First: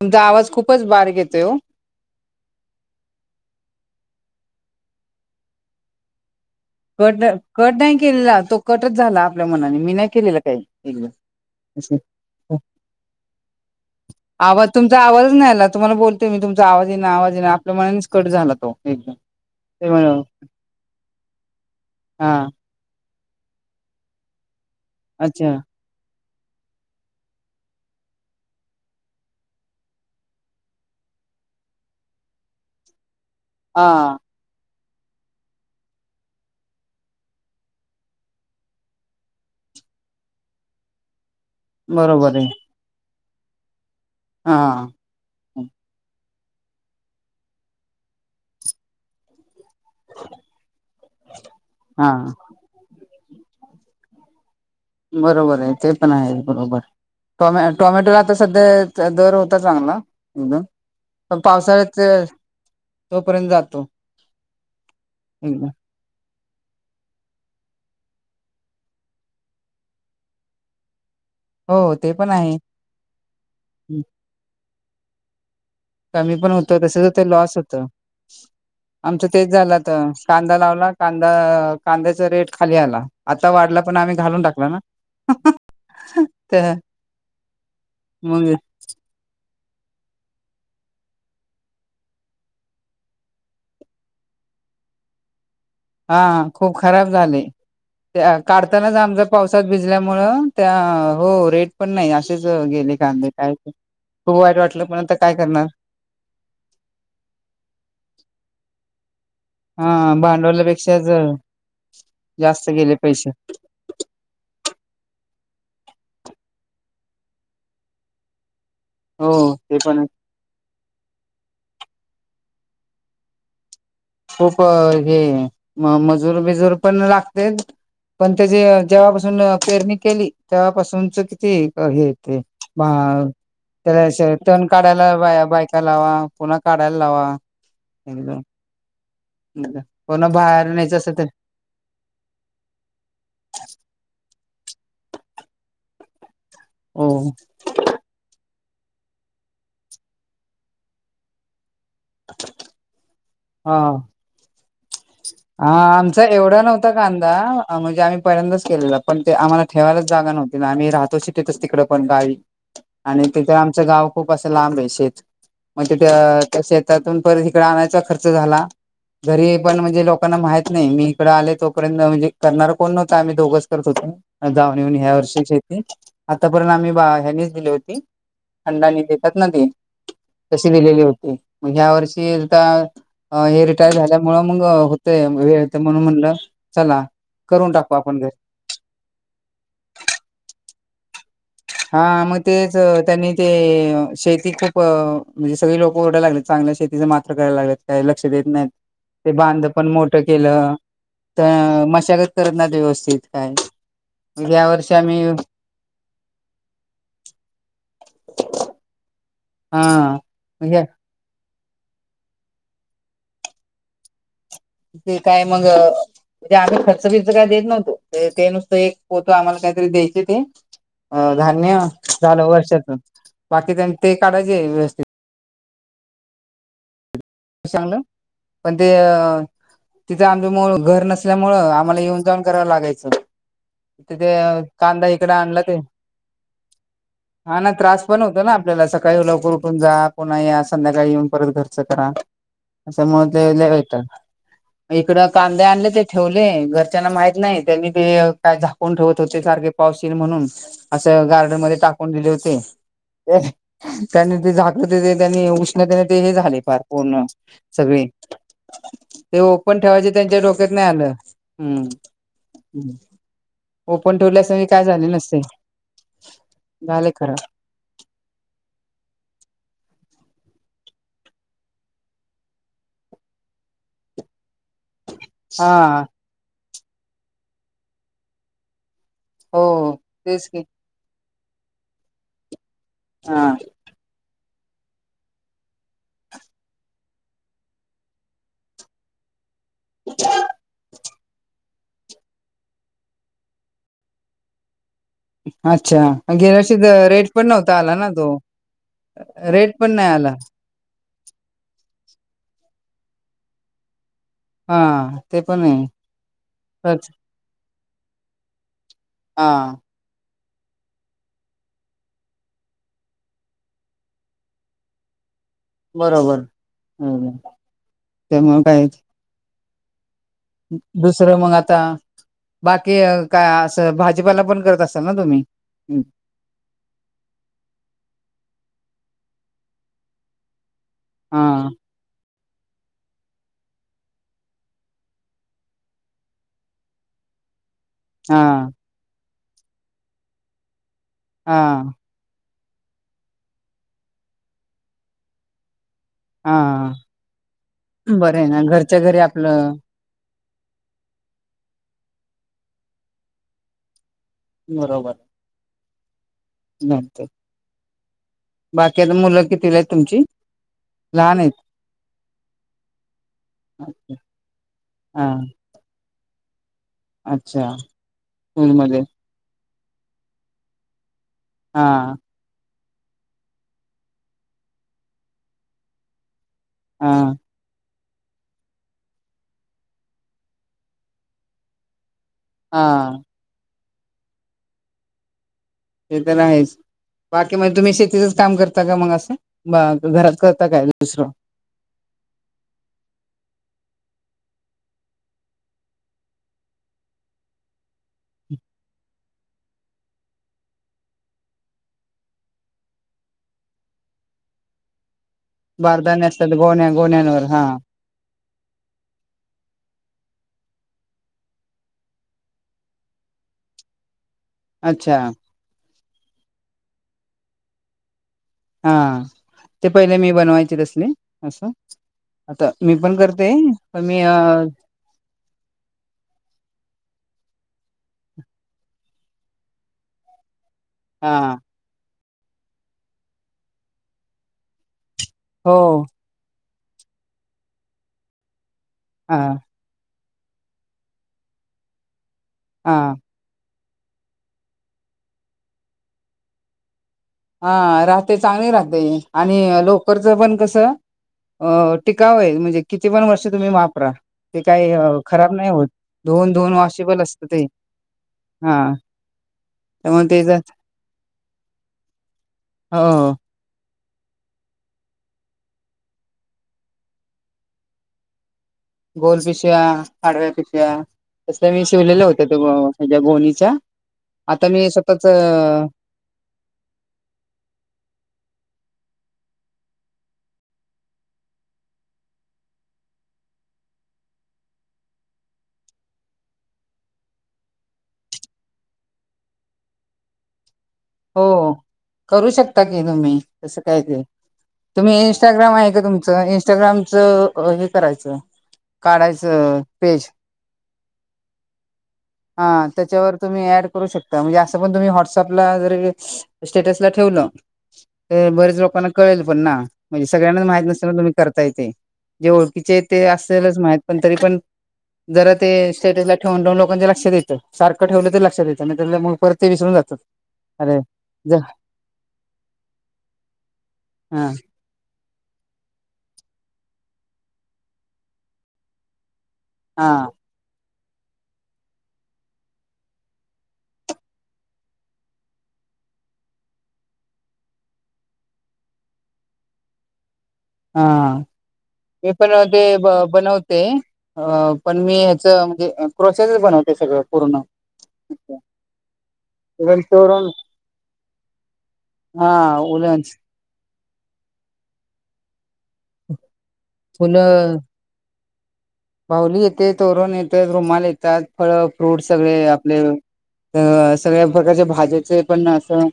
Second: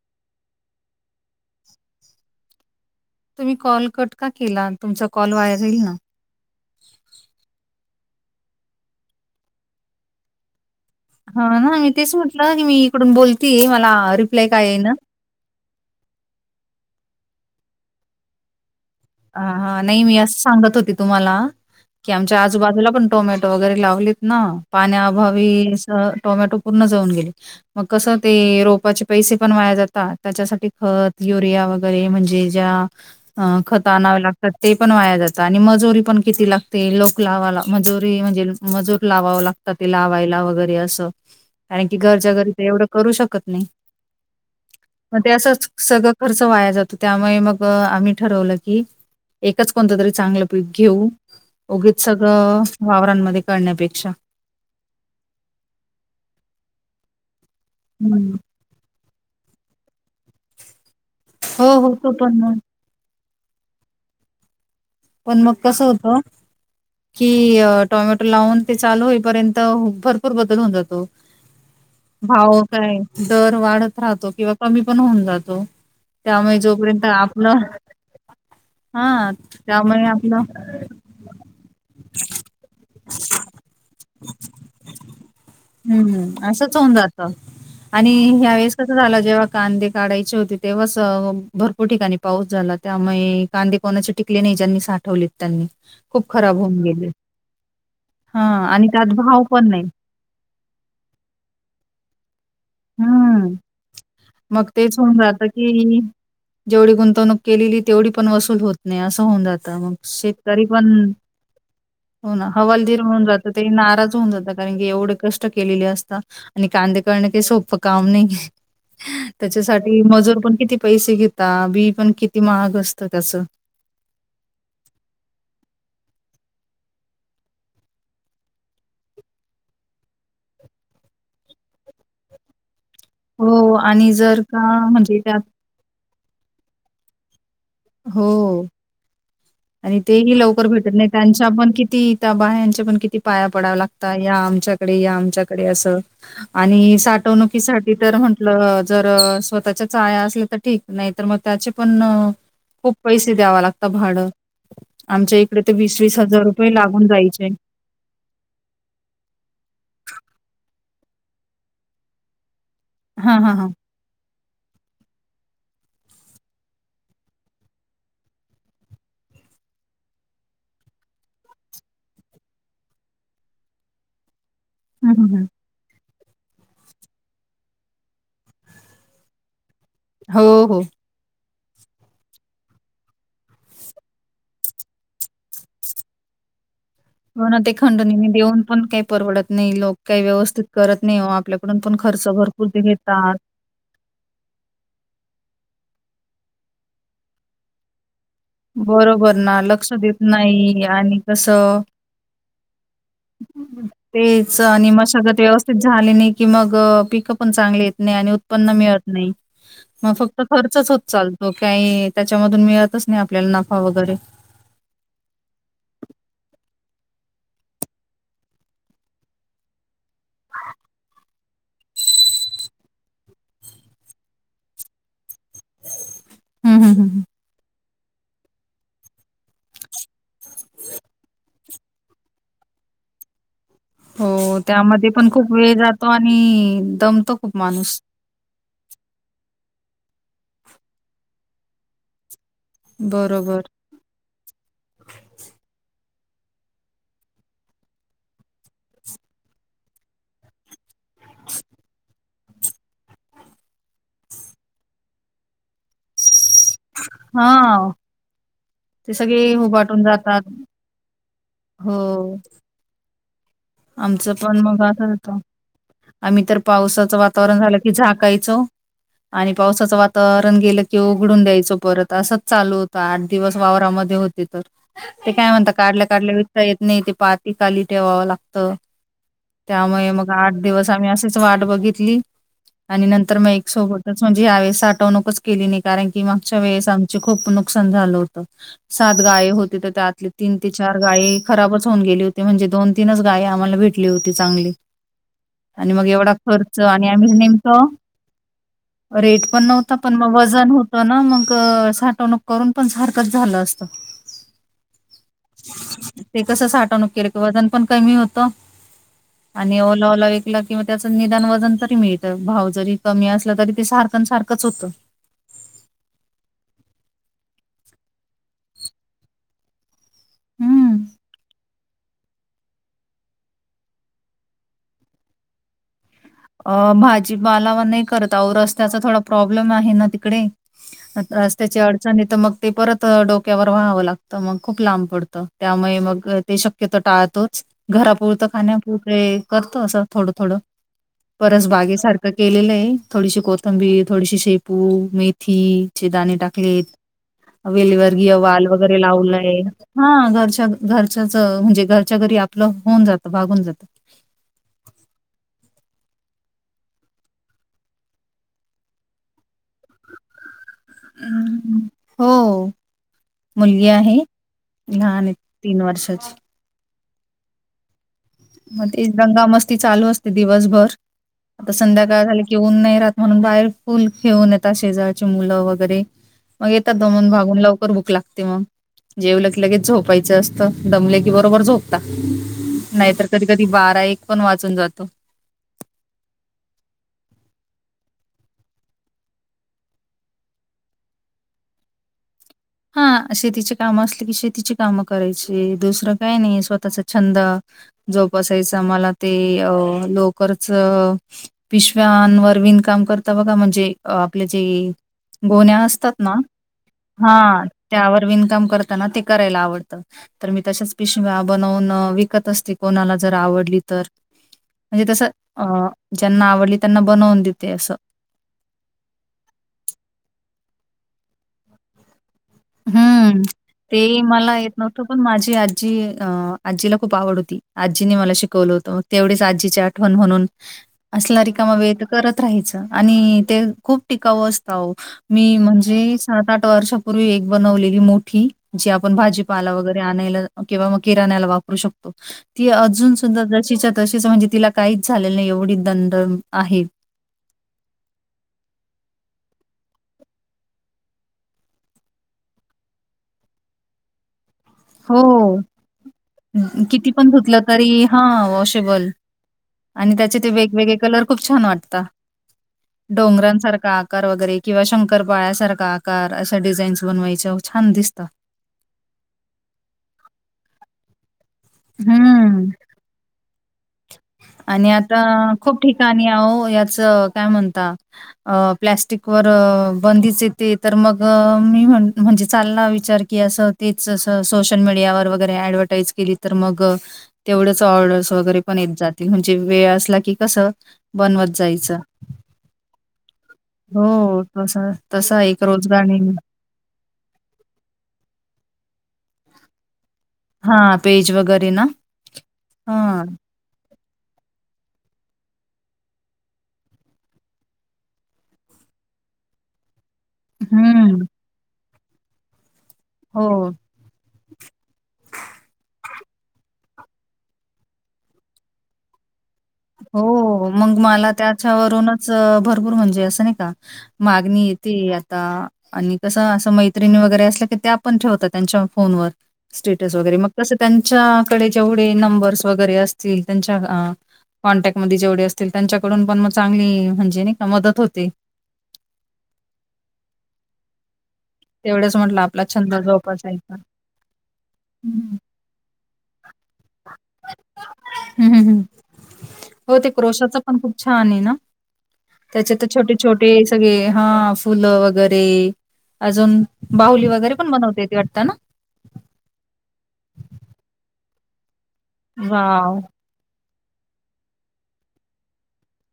तुमचा आवाज खूपच बारीक येतोय ओ. तुम्ही कॉल कट का केला तुमचा कॉल वाया गेला ना. कट कट नाही केलेला तो कटच झाला आपल्या मनाने मी नाही केलेला काही हा ना मी असं तेच म्हटलं की मी इकडून बोलते मला रिप्लाय का येईना. कॉल नाही आला तुम्हाला तुम्ही तुमचा आवाज येईना आवाज येईना आपल्या मनांचा कट झाला तो एकदम हा हा ते नाही मी म्हण असं सांगत होती तुम्हाला की आमच्या हा आजूबाजूला पण टोमॅटो वगैरे लावलीत ना पाण्याअभावी अच्छा टोमॅटो पूर्ण जळून गेलेत. मग कसं ते रोपाचे पैसे पण वाया जातात त्याच्यासाठी खत युरिया वगैरे म्हणजे ज्या ह खता हा आणनावे लागत. तर ते पण वाया जातं आणि मजुरी पण किती लागते लोक लावा मजुरी म्हणजे मजूर लावा लाग. तर ते लावायला वगैरे असं कारण की घरच्या बरोबर आहे घरी तर एवढं करू शकत नाही. हा. मग ते असंच सगळं खर्च वाया जातो त्यामुळे मग आम्ही ठरवलं की एकच कोणतं तरी चांगलं पीक घेऊ उगीच हा सगळं वावरांमध्ये करण्यापेक्षा बरोबर आहे ते पण आहे बरोबर टॉम टोमॅटोला आता हम्म. सध्या दर होता चांगला एकदम पण हो हो पावसाळ्याचे तो पण मग तोपर्यंत जातो. पण मग एकदम कसं होतं. कि टोमॅटो लावून ते चालू होईपर्यंत भरपूर बदल होऊन जातो. हो ते पण आहे भाव काय दर वाढत राहतो किंवा कमी पण होऊन जातो. कमी पण त्यामुळे होत जोपर्यंत तसच ते आपलं लॉस होत आमचं हां तेच त्यामुळे झालं. आपलं कांदा लावला कांदा कांद्याचा रेट खाली आला आता वाढला पण आम्ही घालून टाकला ना. हम्म हम् तर असंच होऊन जात आणि मग ह्या कस झाला जेव्हा कांदे काढायचे होते तेव्हाच भरपूर ठिकाणी पाऊस झाला. त्यामुळे कांदे कोणाचे टिकले नाही ज्यांनी साठवले. त्यांनी हा खराब खूप होऊन गेले. खराब झाले हां आणि काढतानाच त्यात आमच्या भाव पावसात पण नाही. भिजल्या त्या हो रेट पण नाही असेच गेले कांदे हं. कायच. मग तेच होऊन जात की जेवढी गुंतवणूक केलेली तेवढी पण वसूल होत नाही असं होऊन जात. हा मग शेतकरी पण भांडवल्यापेक्षाच हो ना जास्त गेले हवालदीर होऊन पैसे जात ते नाराज होऊन जातात. कारण की एवढे कष्ट केलेले असत आणि कांदे करण काही सोपं काम नाही. हो ते पण त्याच्यासाठी मजूर पण किती पैसे घेता बी पण किती महाग असतं. खूप हे म मजूर बिजूर पण लागते. पण त्याची जेव्हापासून पेरणी केली तेव्हापासूनच किती हे ते बा हो आणि त्याला जर का तण काढायला म्हणजे त्यात बा बायका लावा पुन्हा काढायला लावा. हो. एकदम आणि कोणा तेही लवकर बाहेर भेटत न्यायचं नाही असेल तर त्यांच्या पण किती? त्या बाया्यांचे पण किती पाया पडाव लागत या आमच्याकडे या आमच्याकडे असं. आणि हो साठवणुकीसाठी तर म्हंटलं जर स्वतःच्या या असल्या तर ठीक. नाहीतर म त्याचे पण खूप पैसे द्याव हा. लागतं भाडं आमच्या इकडे तर आमचा एवढ नव्हता लागून कांदा जायचे. हा म्हणजे आम्ही पहिल्यांदाच केलेलं पण ते आम्हाला ठेवायलाच जागा नव्हती ना आम्ही राहातो शिटीतच तिकड पण गावी आणि हां, तिथ हां, हां. आमचं गाव खूप असं लांबय शेत म्हणजे त्या त्या शेतातून परत इकड आणायचा खर्च झाला घरी पण म्हणजे लोकांना माहित नाही मी इकडं आलोय तोपर्यंत म्हणजे करणार कोण नव्हंत आम्ही दोघच करत होतो. जाऊन येऊन हं, ह्या हं, वर्षी हं. शेती आतापर्यंत आम्ही बा ह्यानीच दिली होती खंडानी देतात ना ती हो, तशी हो. दिलेली होती मग ह्या वर्षी आता हे रिटायर झाल्या मुळ मग हुतय वेळते म्हणून म्हणलं चला हो ना करून ते टाकू आपण घरी खंडूनी देऊन पण काही परवडत नाही लोक काही व्यवस्थित करत नाही ओ हा मग तेच त्यांनी ते शेती खूप प म्हणजे सगळे लोक ओरडाला लागलेत चांगल्या शेतीच मात्र करायला लागलेत. काही लक्ष देत नाहीत ते बरोबर ना, बांध पण लक्ष देत मोठं केलं नाही आणि त कसं मशागत करत नाहीत व्यवस्थित काय मग तेच या आणि वर्षी आम्ही मशागत व्यवस्थि तीत झाली नाही की मग पिकं पण चांगली येत नाही आणि उत्पन्न मिळत नाही. हा मग फक्त म्हणजे खर्चच होत चालतो काही त्याच्यामधून मिळतच नाही आपल्याला नफा वगैरे ते काय मग म्हणजे आम्ही खर्च बिर्च काय देत नव्हतो ते नुसतं एक पोत आम्हाला काहीतरी द्यायचे ते अ धान्य झालं वर्षातून बाकी त्यांन ते काढायचे व्यवस्थित हम्म हम्म हम्म चांगलं पण ते अ तिथे आमच मुळ घर नसल्यामुळं आम्हाला येऊन जाऊन करावं लागायचं. तिथे हो, कांदा त्यामध्ये पण इकड खूप आणला वेळ ते जातो आणि दमतो खूप हा ना माणूस. त्रास पण होतो ना आपल्याला सकाळी लवकर उठून जा पुन्हा या संध्याकाळी येऊन परत घरचं करा. अशामुळं ते बरोबर. लय वैताग इकड कांदे आणले ते ठेवले घरच्यांना माहित नाही त्यांनी ते काय झाकून ठेवत होते सारखे पाऊस ईल म्हणून असं गार्डन मध्ये टाकून दिले होते. त्यांनी ते झाकत होते त्यांनी उष्णतेने ते हे झाले पार पूर्ण हां, सगळी ते सगळे ओपन हुबाटून ठेवायचे त्यांच्या जातात. डोक्यात नाही आलं हम् हो. आमचं पण मग असं होत नसते आम्ही तर झाले पावसाचं खरं वातावरण झालं की झाकायचो. आणि पावसाचं वातावरण गेलं की उघडून द्यायचो परत असंच चालू होतं आठ दिवस वावरामध्ये हो तिथं ते काय म्हणता हा काढल्या काढल्या विकता येत नाही ते पाती खाली ठेवावं लागत. हो त्यामुळे मग तेच आठ की दिवस आम्ही अशीच वाट बघितली. आणि नंतर मग हा एक सोबतच होऊन यावेळी साठवणूकच केली नाही कारण की मागच्या वेळेस आमच खूप नुकसान झालं होत. सात गाय होते तर त्यातली तीन ते चार गाय खराबच होऊन गेली होती म्हणजे दोन तीनच गाय आम्हाला भेटली होती चांगली आणि अच्छा मग एवढा गेल्या वर्षी खर्च आणि रेट आम्ही पण नव्हता नेमकं आला ना तो रेट पण नव्हता पण म वजन हो तन मग साठवणूक करून पण सारखंच झालं असत. हा ते पणये कसं तच साठवणूक केलं वजन पण कमी होत हा आणि ओ लावला विकला किंवा त्याच निदान वजन तरी मिळतं भाव जरी कमी असलं तरी ते सारखं सारखंच होतं बरोबर त्यामुळे काय हम्म. दुसरं मंगता बाकी काय असं भाजीपाला पण करत असाल ना तुम्ही् अ भाजी बालावा नाही करत आ रस्त्याचा थोडा प्रॉब्लेम आहे ना तिकडे आता हा आज त्याची अडचण आहे तर मग ते परत डोक्यावर व्हावं लागतं मग खूप लांब पडतं त्यामुळे मग ते शक्यतो टाळतोच हा घरापुरतं खाण्यापुरते करतो असं थोडं थोडं हा परस बागेसारखं केलेलं आहे थोडीशी कोथंबीर थोडीशी शेपू मेथी दाणे हा टाकलीत वेलीवर ग बरं आहे ना वाल घरच्या वगैरे घरी लावलंय आपलं हा घरच्या घरच्याच म्हणजे घरच्या घरी आपलं होऊन जातं भागून जातं बरोबर नंतर बाकी अता मुलं कितविला आहेत तुमची लहान आहेत हं. हो मुलगी आहे लहान आहे हा तीन वर्षाची अच्छा मग स्कूलमध्ये तेच दंगा मस्ती चालू असते दिवसभर आता हा संध्याकाळ झाली येेऊन नाही राहात म्हणून बाहेर फुल घेऊन येतात शेजारची मुलं वगैरे मग येतता हा दमून भागून लवकर बुक लागते मग जेवल की लगेच झोपायचं असतं दमले की बरोबर झोपतात हा नाहीतर कधी कधी बारा एक पण वाजुन जातो ते तर आहेच बाकी म्हणजे तुम्ही शेतीचच काम करता का मग असं घरात करता काय दुसरं हा शेतीचे काम असले की शेतीची कामं करायची दुसरं काय नाही स्वतःचा छंद जोपसायच मला ते अ लोकरच पिशव्यां आण वर विण काम करता बघा म्हणजे आपल्या जे गोण्या्या असतात ना गोण्या गोनवर हा त्यावर विनकम करताना ते करायला आवडतं तर मी तशाच पिशव्या बनवून विकत असते कोणाला जर आवडली तर म्हणजे अच्छा तस अ ज्यांना आवडली त्यांना बनवून देते असं हा ते पहिले मी बनवायचे तसले असं आता मी पण करते पण मी अ त पण माझी आजी आजीला खूप आवड होती आजीनी मला शिकवलं होतं तेवढीच आजीची आठवण म्हणून [inaudible] असला रिकामा वेळ तर करत राहायचं आणि ते खूप टिकावं असत अहो मी हो म्हणजे सात आठ वर्षापूर्वी एक बनवलेली मोठी जी पण हा भाजीपाला वगैरे आणायला किंवा मग किराणा ला वापरू शकतो ती हा अजून सुद्धा जशीच्या तशीच म्हणजे तिला काहीच झालेलं नाही एवढी दंड आहे हा राहते चांगली राहते आणि लोकरचं पण कसं अ टिकाव आहे म्हणजे किती पण वर्ष तुम्ही वापरा ते काही खराब हो. नाही होत धुवून धुवून किती वॉशेबल पण असतं धुतलं ते तरी हा हा वॉशेबल आणि त्यामुळे त्याचे ज ते वेगवेगळे कलर खूप छान वाटतात हो डोंगरांसारखा आकार वगैरे किंवा शंकरपाळ्यासारखा आकार अशा डिझाईन्स बनवायच्या छान दिसतात. गोल पिशव्या आडव्या पिशव्या तस मी शिवलेले होत ते हम्म. ह्याचं गोणीच्या आता मी स्वतःच अं [unintelligible] अहो याच काय म्हणता अ प्लॅस्टिक वर बंदीच येते तर मग मी म्हण म्हणजे चालनार विचार की असं तेच सोशल मीडियावर वगैरे ऍडव्हटाईज केली तर मग तेवढंच ऑर्डर्स वगैरे पण येत जातील म्हणजे वेळ असला की कसं हो बनवत जायचं. करू शकता की तुम्ही तसं काय ते हो तसा तुम्ही तसा एक इंस्टाग्राम आहे का रोजगार निर्माण तुमचं इ इंस्टाग्रामचं हे करायचं काढायचं पेज. हां, पेज वगैरे ना? हां त्याच्यावर तुम्ही ऍड करू शकता. म्हणजे असं पण तुम्ही वॉट्सपला स्टेटस ला ठेवलं तर बरेच लोकांना कळेल पण ना. म्हणजे सगळ्यांनाच माहीत नसताना हं. तुम्ही करताय ते जे ओळखीचे ते हो, असेलच माहित पण तरी पण जरा ते स्टेटसला ठेवून ठेऊन लोकांचे लक्ष येत सारखं ठेवलं तर लक्ष द्यायं त्या मग परत ते विसरून जातात हो मग अरे मला ज त्याच्यावरूनच भरपूर म्हणजे असं नाही का हा मागणी किती आता आणि कसं असं मैत्रिणी वगैरे असल्या की त्या पण ठेवतात त्यांच्या फोनवर. स्टेटस हा वगैरे मग कसं त्यांच्याकडे जेवढे नंबर्स वगैरे असतील त्यांच्या कॉन्टॅक्ट मध्ये जेवढे असतील त्यांच्याकडून पण मग चांगली म्हणजे नाही का मदत होते. हां तेवढंच मी म्हटलं पण आपला ते छंद जोपासायचा. बनवते अ पण हं, मी हं. ह्याच म्हणजे क्रोशाच बनवते सगळं पूर्ण. हं, हं, हं. हो इव्हन ते चोरून क्रोशाच पण खूप छान आहे ना हा त्याच्या तर छोटे उल छोटे सगळे हा फुलं वगैरे अजून बाहुली वगैरे पण बनवता येते वाटत ना? बाऊुली येते, तोरण येतात, रुमाल येतात, फळ फ्रूट सगळे वॉव! आपले तर सगळ्या प्रकारच्या भाज्याचे पण असं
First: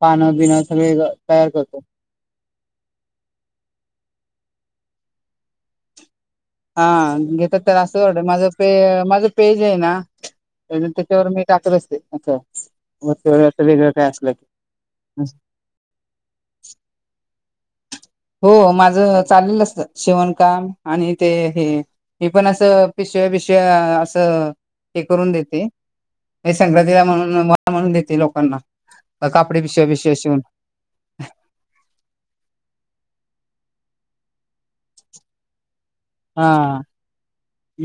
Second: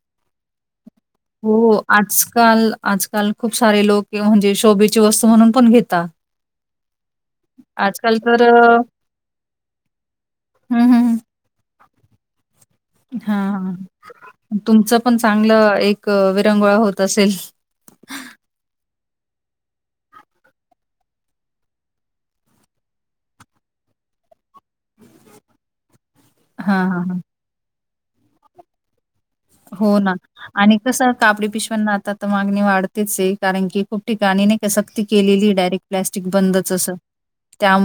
पानं बिणं सगळे तयार हो करतो आजकाल आजकाल खूप सारे लोक म्हणजे शोभेची वस्तू म्हणून पण घेेतात. हा घेत तर असं होतं तर माझं पे अ, माझं पेज आहे ना हं, हं, त्याच्यावर मी टाकत असते असं हा वरच वेगळं काय असलं की हा तुमचं पण चांगलं एक विरंगुळा होत असेल. हो माझं चाललेल असत शिवणकाम आणि ते हे. मी पण असं पिशव्या बिशव्या असं हे करून देते. हां, संक्रांतीला हां, हां. म्हणून वाण म्हणून देते लोकांना कापडी पिशव्या हो ना. बिशव्या शिऊन. आणि कसं कापडी पिशव्यांना आता तर मागणी वाढतेच आहे कारण की खूप ठिकाणी नाही कसं सक्ती केलेलीच आहे डायरेक्ट प्लॅस्टिक बंदच हा असं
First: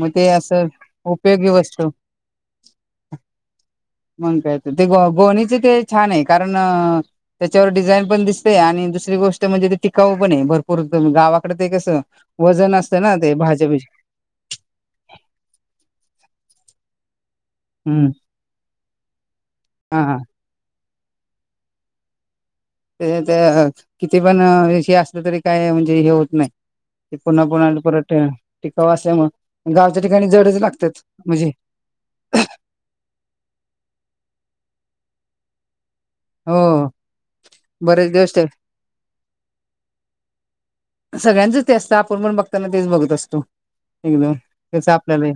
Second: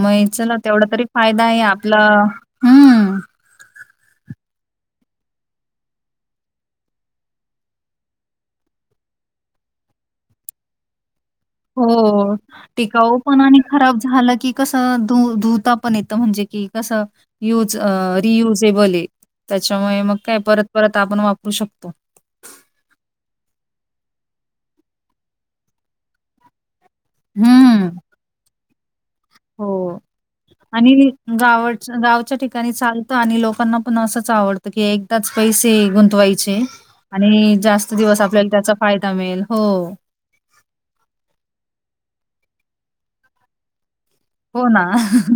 मग ते चला असं तेवढा तरी फायदा उपयोगी आहे वस्तू आपला हम्म मग कायच ते ग गोणीच ते छान आहे कारण त्याच्यावर डिझाईन पण दिसते आणि दुसरी गोष्ट म्हणजे ते टिकाऊ पण आहे भरपूर गावा हो टिकाऊ पण आणि भाज्या बीज खराब झाला की कसं धू धुता पण येतं म्हणजे कि कसं युज हम्म रियुजेबल आहे त्याच्यामुळे हा मग हा काय परत परत आपण वापरू शकतो. ते किती पण हे असलं तरी काय म्हणजे हे होत नाही. ते पुन्हा पुन्हा हं. परत टिकावू असल्यामुळे हो. गावच्या ठिकाणी जडच लागतात आणि म्हणजे गाव गावच्या ठिकाणी चालतं आणि लोकांना पण असंच आवडतं की एकदाच पैसे गुंतवले. वायचे हो आणि जास्त बरेच दिवस ते आपल्याला त्याचा फायदा मिळेल हो. सगळ्यांचंच ते असतं आपण पण बघताना तेच बघत असतो. एकदंम हो ना कसं आपल्यांला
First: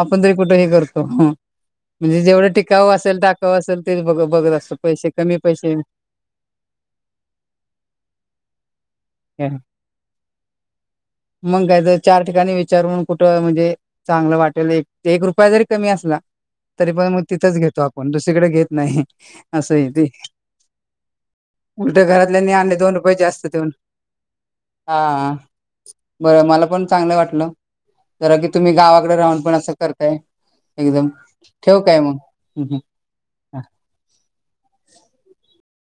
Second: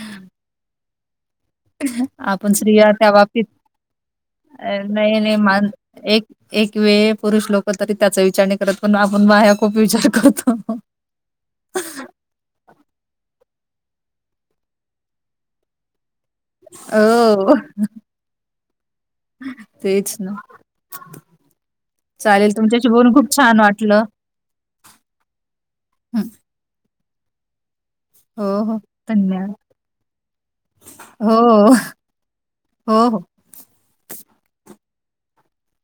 आपणं तरी कुठे हे करतो म्हणजे जेवढं आपण स्त्रिया टिकावं त्या असेल बाबतीत टाकावं असेल तेचं बघं बघतं असतं अ, पैसे नाही कमी नाही मान पैसे एक एक वेळं पुरुष लोकं तरी त्यांचं विचारणे करतं पणं आपणं हे. बायाचं विचार करतो मग काय तर चार ठिकाणीं विचारूंन कुठं म्हणजे चांगलं वाटेल एक रुपया जरी कमी असंला तरी पणं मंग हो तिथंच घेतो आपणं दुसरीकडे घेतं नाहीं असं ते तेच ना उलट्यां चालेल घरातल्यांने आणलें तुमच्याशी दोन बोलून रुपये खूप जास्तं छान देऊंन वाटलं हां हं, बरं मलां पणं चांगलं वाटलं जरां हो की तुम्हीं हो गावांकडे राहूंन धन्यवाद पणं असं करतांय एकदंम हो ठेवू कायं मंग हो हो